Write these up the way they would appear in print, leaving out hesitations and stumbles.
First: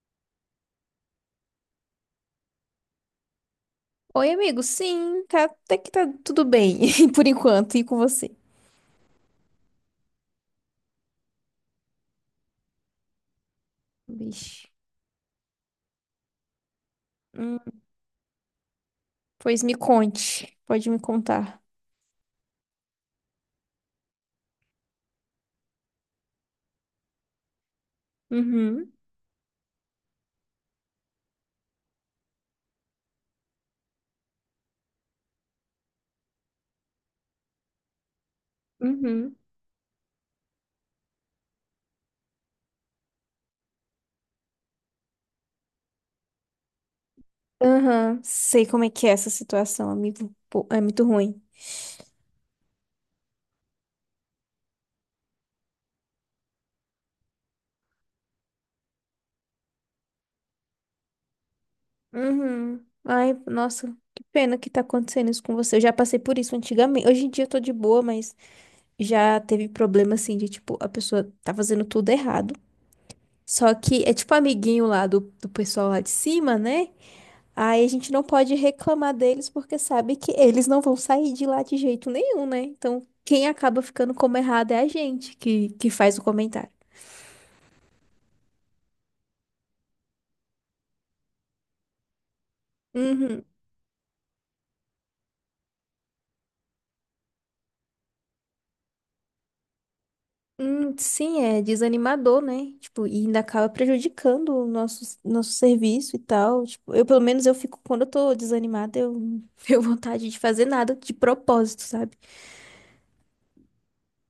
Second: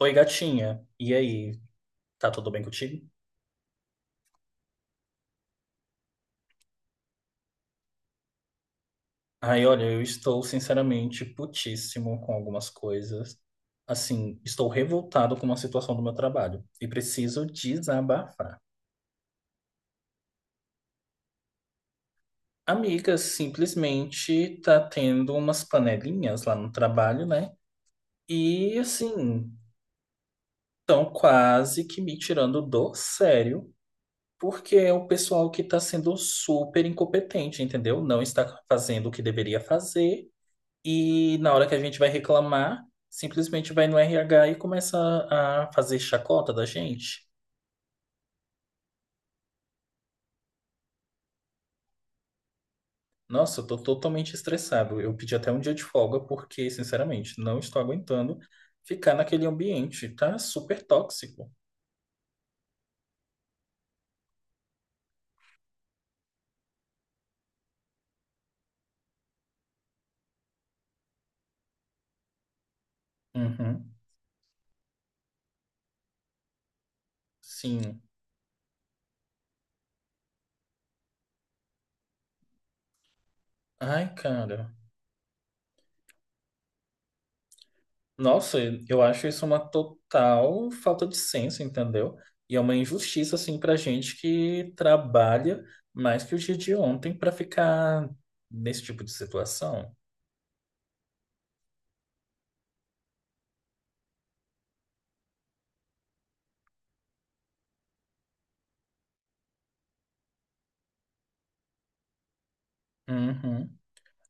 Oi, gatinha. E aí, tá tudo bem contigo? Oi, amigo. Sim, tá, até que tá tudo bem, por enquanto, e com você? Ai, olha, eu estou sinceramente putíssimo com algumas coisas. Assim, estou Vixe. revoltado com uma situação do meu trabalho e preciso Hum, desabafar. Pois me conte, pode me contar. Amiga, simplesmente tá tendo umas panelinhas lá no trabalho, né? E Uhum, assim, estão quase que me tirando do sério, porque é o pessoal que tá sendo super incompetente, entendeu? Não está fazendo o que uhum. deveria fazer. E na hora que a gente vai reclamar, simplesmente vai no RH e começa a fazer chacota da gente. Aham, sei como é que é essa situação, amigo. Pô, é muito ruim. Nossa, eu tô totalmente estressado. Eu pedi até um dia de folga porque, sinceramente, não estou aguentando ficar naquele ambiente. Tá super tóxico. Uhum. Ai, nossa, que pena que tá acontecendo isso com você. Eu já passei por isso antigamente. Hoje em dia eu tô de boa, mas já teve problema assim de tipo, a pessoa tá fazendo tudo errado. Só Uhum. que é tipo amiguinho lá do pessoal lá de cima, né? Aí a Sim. gente não pode reclamar deles porque sabe que eles não vão sair de lá de jeito nenhum, né? Então, quem acaba ficando Ai, como errado cara. é a gente que faz o comentário. Nossa, eu acho isso uma total falta de senso, entendeu? E é uma injustiça, Uhum. assim, pra gente que trabalha mais que o dia de ontem pra ficar nesse tipo de situação. Sim, é desanimador, né? Tipo, e ainda acaba prejudicando o nosso serviço e tal. Tipo, eu, pelo menos, eu fico, quando eu tô desanimada, eu não tenho vontade de fazer nada de propósito, sabe? Uhum.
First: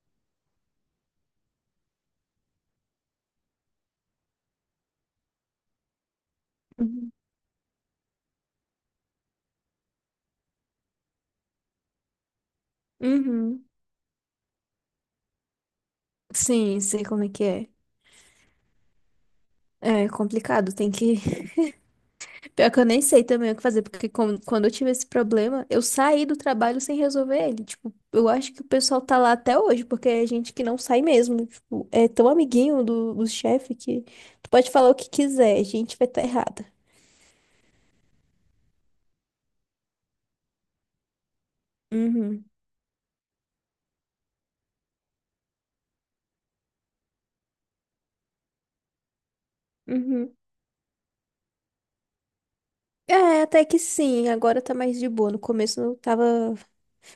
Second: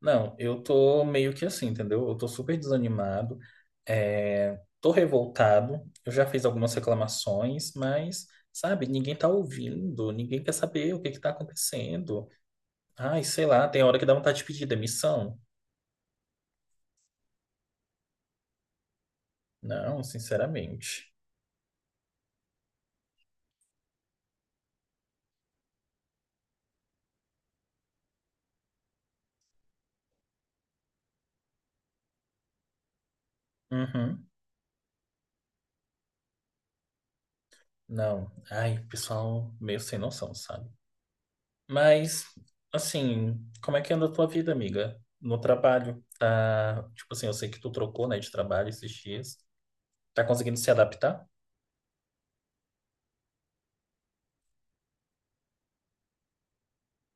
Não, eu tô meio que assim, entendeu? Eu tô super desanimado, é, tô revoltado, eu já fiz algumas Uhum. reclamações, mas, sabe, ninguém tá ouvindo, ninguém quer saber o que que tá acontecendo. Ai, sei Uhum. lá, tem hora que dá vontade de pedir demissão. Sim, sei como é que é. Não, É complicado, tem sinceramente. que pior que eu nem sei também o que fazer, porque quando eu tive esse problema, eu saí do trabalho sem resolver ele. Tipo, eu acho que o pessoal tá lá até hoje, porque é gente que não sai mesmo. Tipo, é tão amiguinho do chefe que Uhum. tu pode falar o que quiser, a gente vai estar tá errada. Não, ai, pessoal meio sem noção, sabe? Mas, Uhum, assim, como é que anda a tua vida, amiga? No trabalho, tá? Tipo assim, eu sei que tu trocou, né, de trabalho esses dias. Tá uhum. conseguindo se adaptar? É, até que sim, agora tá mais de boa. No começo eu tava,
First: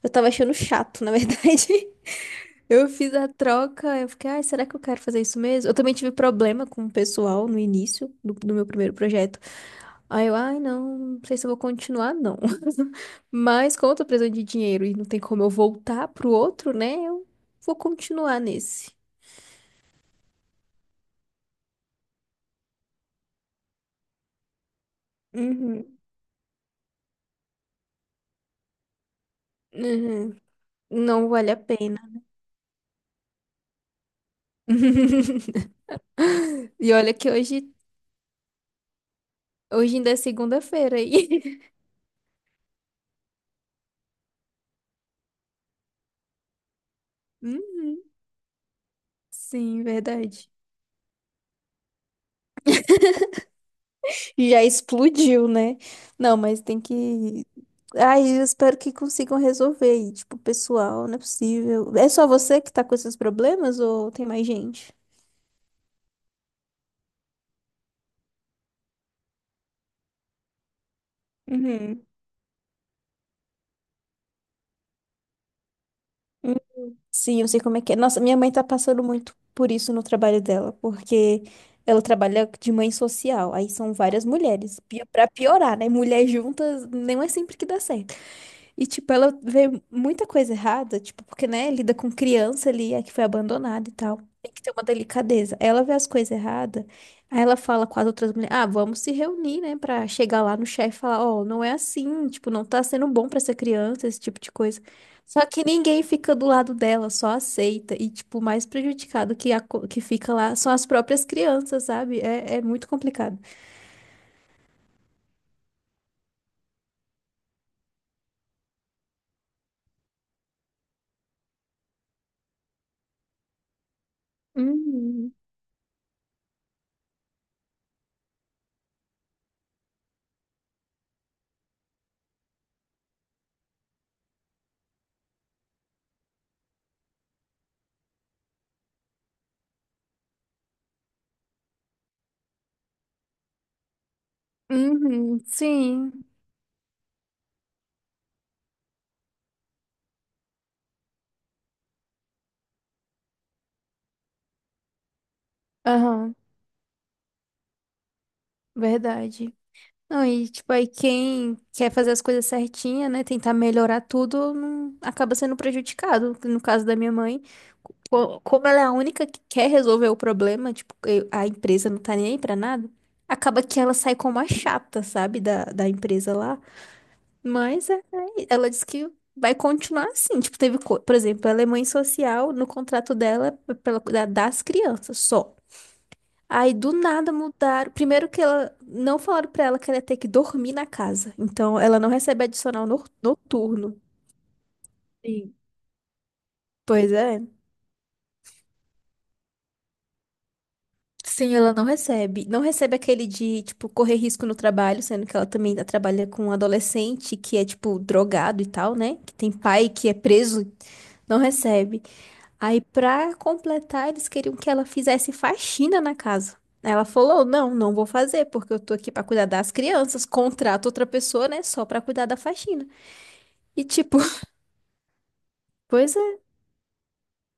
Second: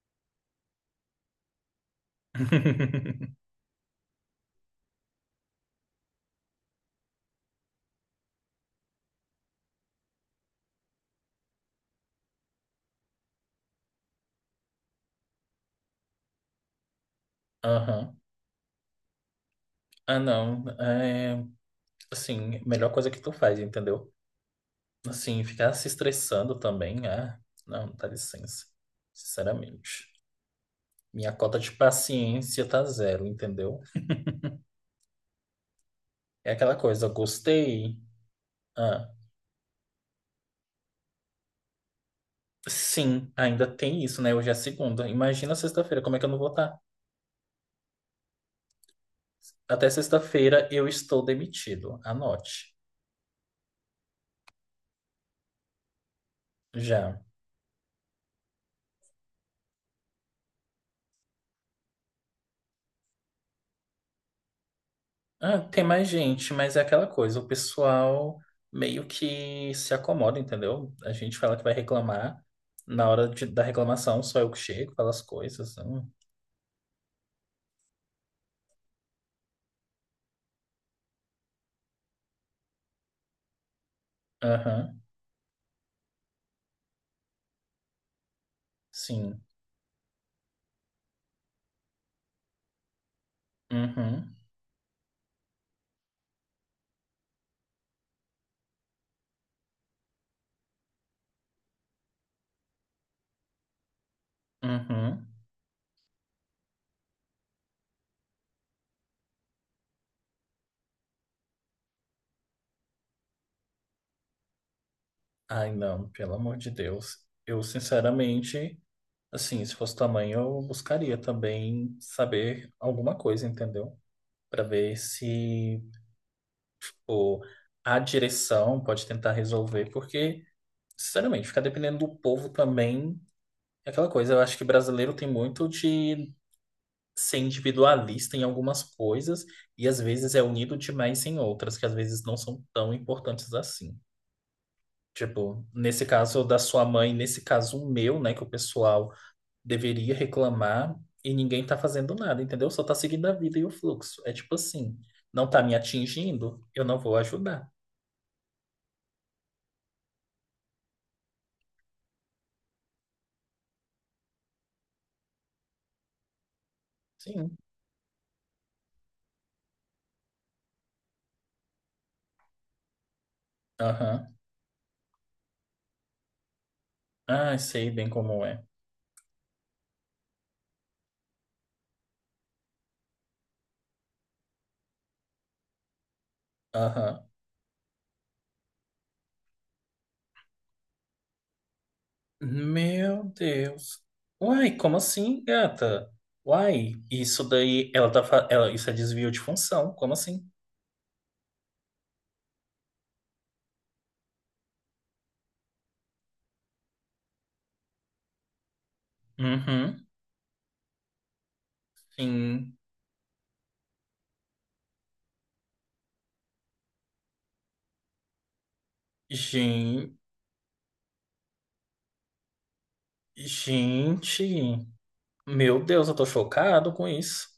eu tava achando chato, na verdade. Eu fiz a troca, eu fiquei, ai, será que eu quero fazer isso mesmo? Eu também tive problema com o pessoal no início do meu primeiro projeto. Aí eu, ai, não, não sei se eu vou continuar, não. Mas como eu tô precisando de dinheiro e não tem como eu voltar pro outro, né? Eu vou Aham. continuar nesse. Ah, não. É, assim, melhor coisa que tu faz, entendeu? Assim, ficar se Uhum, estressando também, ah, não, dá licença. Sinceramente. uhum. Não Minha vale cota a de pena. paciência tá zero, entendeu? É aquela E coisa, olha que hoje, gostei. Ah, hoje ainda é segunda-feira aí. sim, ainda tem isso, né? Hoje é segunda. Imagina sexta-feira, como é que eu não vou estar? Uhum, sim, Até verdade. sexta-feira eu estou demitido. Anote. E já explodiu, né? Não, mas tem Já. que. Ai, eu espero que consigam resolver. E, tipo, pessoal, não é possível. É só você que tá com esses problemas ou tem mais gente? Ah, tem mais gente, mas é aquela coisa, o pessoal meio que se acomoda, entendeu? A gente fala que vai Uhum. reclamar, na hora da reclamação só eu que chego, falo as coisas. Hum, sim, eu sei como é que é. Nossa, minha mãe tá passando muito por isso no trabalho dela, porque ela trabalha de mãe social, aí são várias mulheres. Aham, Pra piorar, né? Mulheres juntas não é sempre que dá certo. E, tipo, ela sim. vê muita coisa errada, tipo, porque, né, lida com criança ali, é que foi abandonada e tal. Uhum, Tem que ter uma delicadeza. Ela vê as coisas erradas, aí ela fala com as outras mulheres, ah, vamos se reunir, né, pra chegar lá no chefe e falar, ó, não é assim, tipo, não tá sendo bom pra essa criança, esse tipo de coisa. uhum. Só que ninguém fica do lado dela, só aceita. E, tipo, o mais prejudicado que fica lá são as próprias crianças, sabe? É muito complicado. Ai, não, pelo amor de Deus. Eu, sinceramente, assim, se fosse tamanho, eu buscaria também saber alguma coisa, entendeu? Pra ver Uhum. se, pô, a direção pode tentar resolver, porque, sinceramente, ficar dependendo do povo também. É aquela coisa, eu acho que brasileiro tem muito de ser individualista em algumas coisas e às vezes é unido demais em outras que às vezes não são tão importantes assim. Uhum. Tipo, nesse Sim. caso da sua mãe, nesse caso o meu, né, que o pessoal deveria reclamar e ninguém tá fazendo nada, entendeu? Só tá seguindo a vida e o fluxo. É tipo assim, não tá me Aham. atingindo, eu não vou ajudar. Verdade. Não, e tipo, aí quem quer fazer as coisas certinha, né? Tentar melhorar tudo, acaba sendo prejudicado. No caso da minha mãe, Sim. Como ela é a única que quer resolver o problema, tipo, a empresa não tá nem aí pra nada, acaba que ela sai Aham. como a chata, sabe, da empresa lá. Ah, Mas sei bem como é. ela disse que vai continuar assim. Tipo, teve, por exemplo, ela é mãe social, no contrato dela, é das crianças só. Aí do Aham. nada mudaram. Primeiro que ela não falaram pra ela que ela ia ter que dormir na casa. Então ela não recebe adicional Meu noturno. Deus. Uai, como assim, Sim. gata? Uai, Pois é. isso daí, ela tá, ela, isso é desvio de função, como assim? Sim, ela não recebe. Não recebe aquele de, tipo, correr risco no trabalho, sendo que ela também trabalha com um adolescente que é, tipo, drogado e tal, né? Que tem pai Uhum, que é preso, não recebe. sim. Aí, pra completar, eles queriam que ela fizesse faxina na casa. Ela falou: não, não vou fazer, porque eu tô aqui pra cuidar das Gen- crianças. Contrato outra pessoa, né? Só pra cuidar da faxina. E tipo, Gente, meu Deus, eu pois tô é. chocado com isso.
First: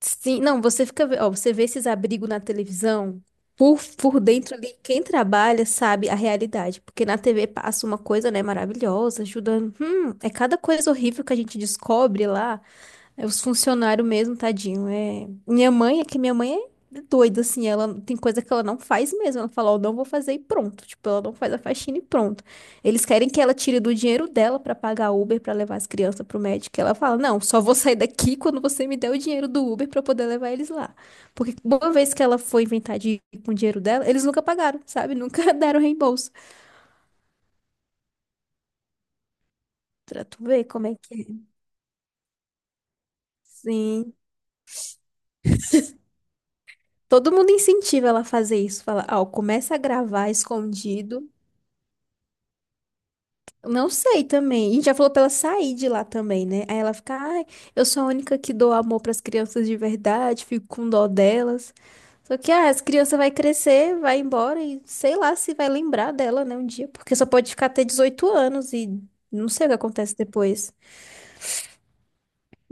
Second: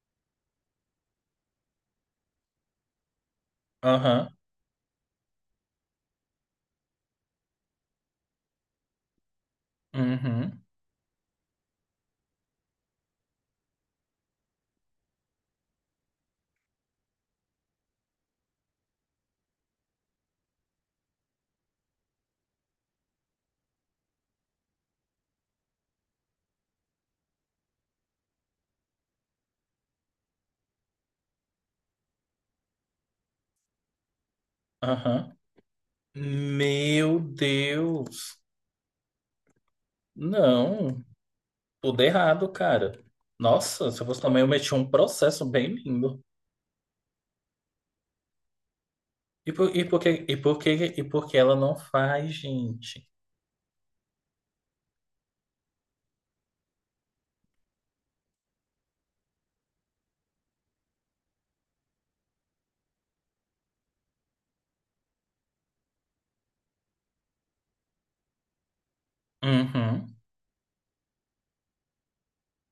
Sim, não, você fica. Ó, você vê esses abrigos na televisão. Por Aham, dentro ali, quem trabalha sabe a realidade. Porque na TV passa uma coisa, né, maravilhosa, ajudando. É cada uhum, coisa horrível que a gente descobre lá. É os funcionários mesmo, tadinho. Minha mãe, é que minha mãe é doida, assim, ela tem coisa que ela não faz mesmo. Ela fala, ó, não vou fazer e pronto. Tipo, ela não faz a faxina e pronto. Eles querem que ela tire do dinheiro dela pra pagar Uber pra levar as crianças pro médico. Ela fala, não, só vou sair daqui quando você me der o dinheiro do Uber pra eu poder levar eles lá. Porque uma vez que ela foi inventar de ir com o dinheiro dela, eles nunca pagaram, sabe? aham. Nunca deram reembolso. Meu Deus. Pra tu ver como é Não, que é. tudo errado, cara. Nossa, se eu Sim. fosse também, eu meti um processo bem lindo. Todo mundo incentiva ela a fazer isso. Fala, ó, E por, começa a e por que, gravar e por que, e por escondido. que ela não faz, gente? Não sei também. E já falou pra ela sair de lá também, né? Aí ela fica, ai, eu sou a única que dou amor pras crianças de verdade, fico com dó delas. Só que, ah, as crianças vai crescer, vai embora e sei lá se vai lembrar dela, né, um dia, porque só pode ficar até 18 anos e não sei o que Uhum, acontece depois.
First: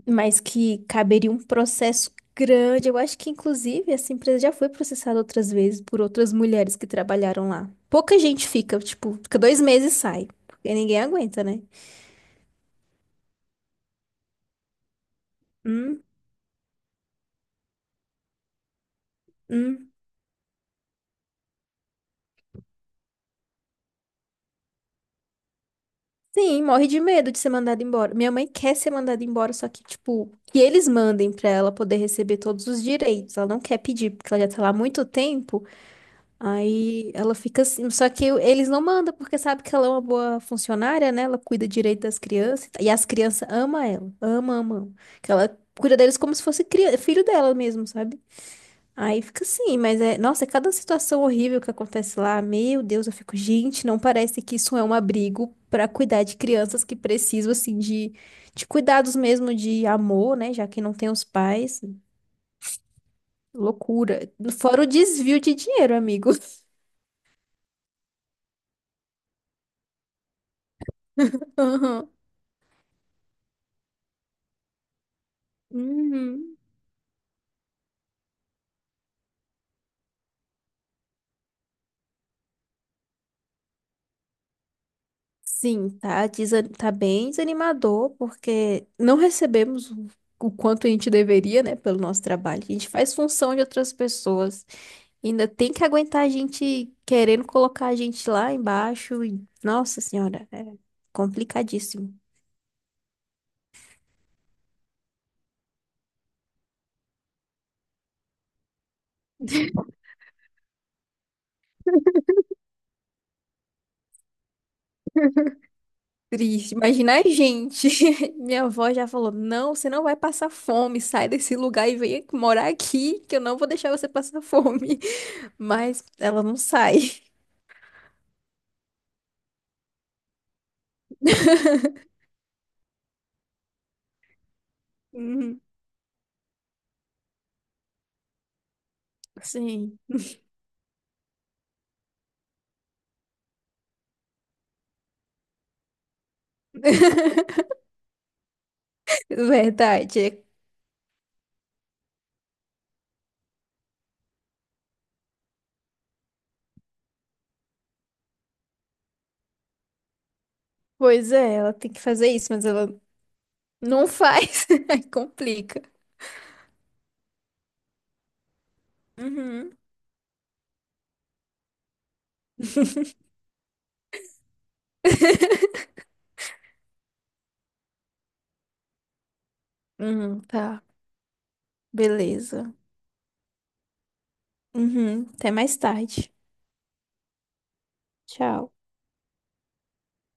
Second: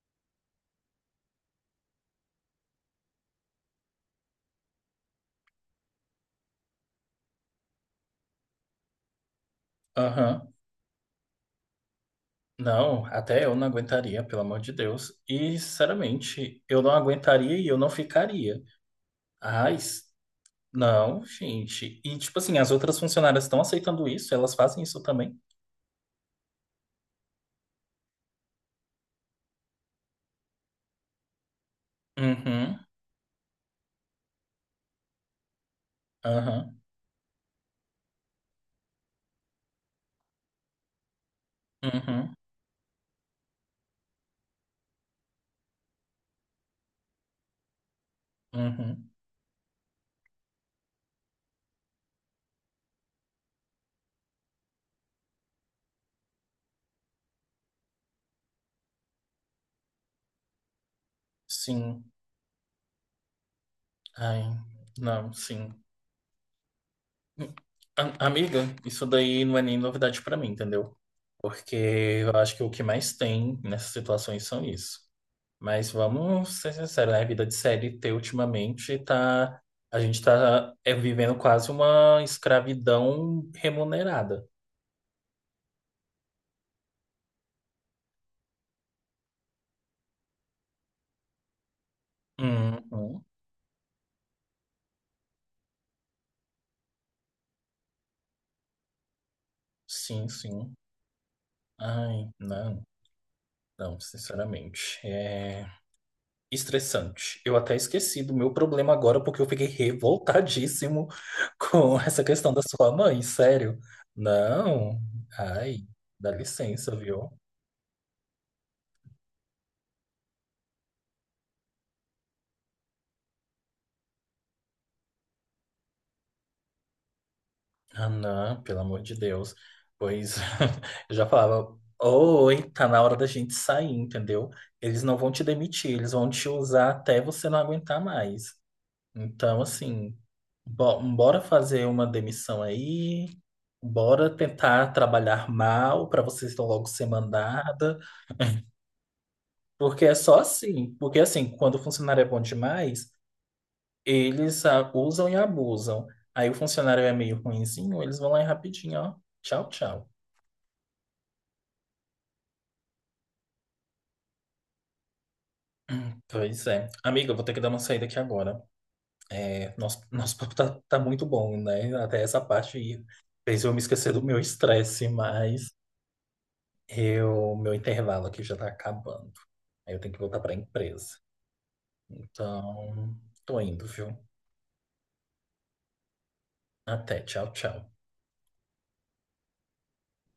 Mas que caberia um processo grande. Eu acho que, inclusive, essa empresa já foi processada outras vezes por outras mulheres que trabalharam lá. Pouca gente fica, tipo, fica 2 meses e sai, aham. porque ninguém aguenta, né? Não, até eu não aguentaria, pelo amor de Deus. E, Hum. sinceramente, eu não aguentaria e eu não ficaria. Ai, Uhum. Não, gente. E, tipo assim, as outras funcionárias estão aceitando isso? Elas fazem isso também? Sim, morre de medo de ser mandada embora. Minha mãe quer ser mandada embora, só que, tipo, que eles mandem pra ela poder receber todos Uhum, os direitos. Ela não quer pedir, porque ela já tá lá há muito tempo. aham, Aí ela fica assim. Só que eles não mandam, porque sabe que ela é uma boa funcionária, né? Ela cuida direito das uhum, crianças. E as crianças amam ela. Ama, ama. Ama. Que ela cuida deles como se fosse filho dela mesmo, sabe? uhum. Aí fica assim, mas é, nossa, é cada situação horrível que acontece lá, meu Deus, eu fico, gente, não parece que isso é um abrigo pra cuidar de crianças que precisam assim de cuidados mesmo de amor, né, já que não tem os pais. Sim. Loucura. Ai, Fora o não, desvio de sim. dinheiro, amigo. Amiga, isso daí não é nem novidade pra mim, entendeu? Porque Aham. eu acho que o que mais tem nessas situações são isso. Mas Uhum. vamos ser sinceros, né? A vida de CLT ultimamente tá. A gente tá é, vivendo quase uma escravidão remunerada. Sim, tá, tá bem desanimador, porque não recebemos o quanto a gente deveria, né, pelo nosso trabalho. A gente faz Uhum. função de outras pessoas. Ainda tem que aguentar a gente querendo colocar a gente lá embaixo. E, Nossa Sim, Senhora, é sim. complicadíssimo. Ai, não, não, sinceramente. É estressante. Eu até esqueci do meu problema agora porque eu fiquei revoltadíssimo com essa questão da sua mãe, sério. Não, ai, dá Triste. licença, Imagina a viu? gente. Minha avó já falou: não, você não vai passar fome. Sai desse lugar e vem morar aqui, que eu não vou deixar você passar fome. Mas ela não sai. Ah, não, pelo amor de Deus. Pois eu já falava, oi, tá na hora da gente sair, entendeu? Eles não vão te Uhum, demitir, eles vão te usar até você não aguentar mais. Então, sim. assim, bora fazer uma demissão aí, bora tentar trabalhar mal para vocês logo ser mandada, porque é só Verdade. assim, porque assim, quando o funcionário é bom demais, eles ah, usam e abusam. Aí o funcionário é meio ruinzinho, eles vão lá e rapidinho, ó, tchau, tchau. Pois é, ela tem que fazer isso, mas ela não faz. Aí complica. Pois é. Amiga, eu vou ter que dar uma saída aqui agora. É, Uhum. Nosso papo tá muito bom, né? Até essa parte aí fez eu me esquecer do meu estresse, mas eu, meu intervalo aqui já tá acabando. Aí eu tenho que voltar Uhum, pra tá. empresa. Beleza. Então, tô indo, viu? Uhum, até mais tarde. Até. Tchau, tchau. Tchau.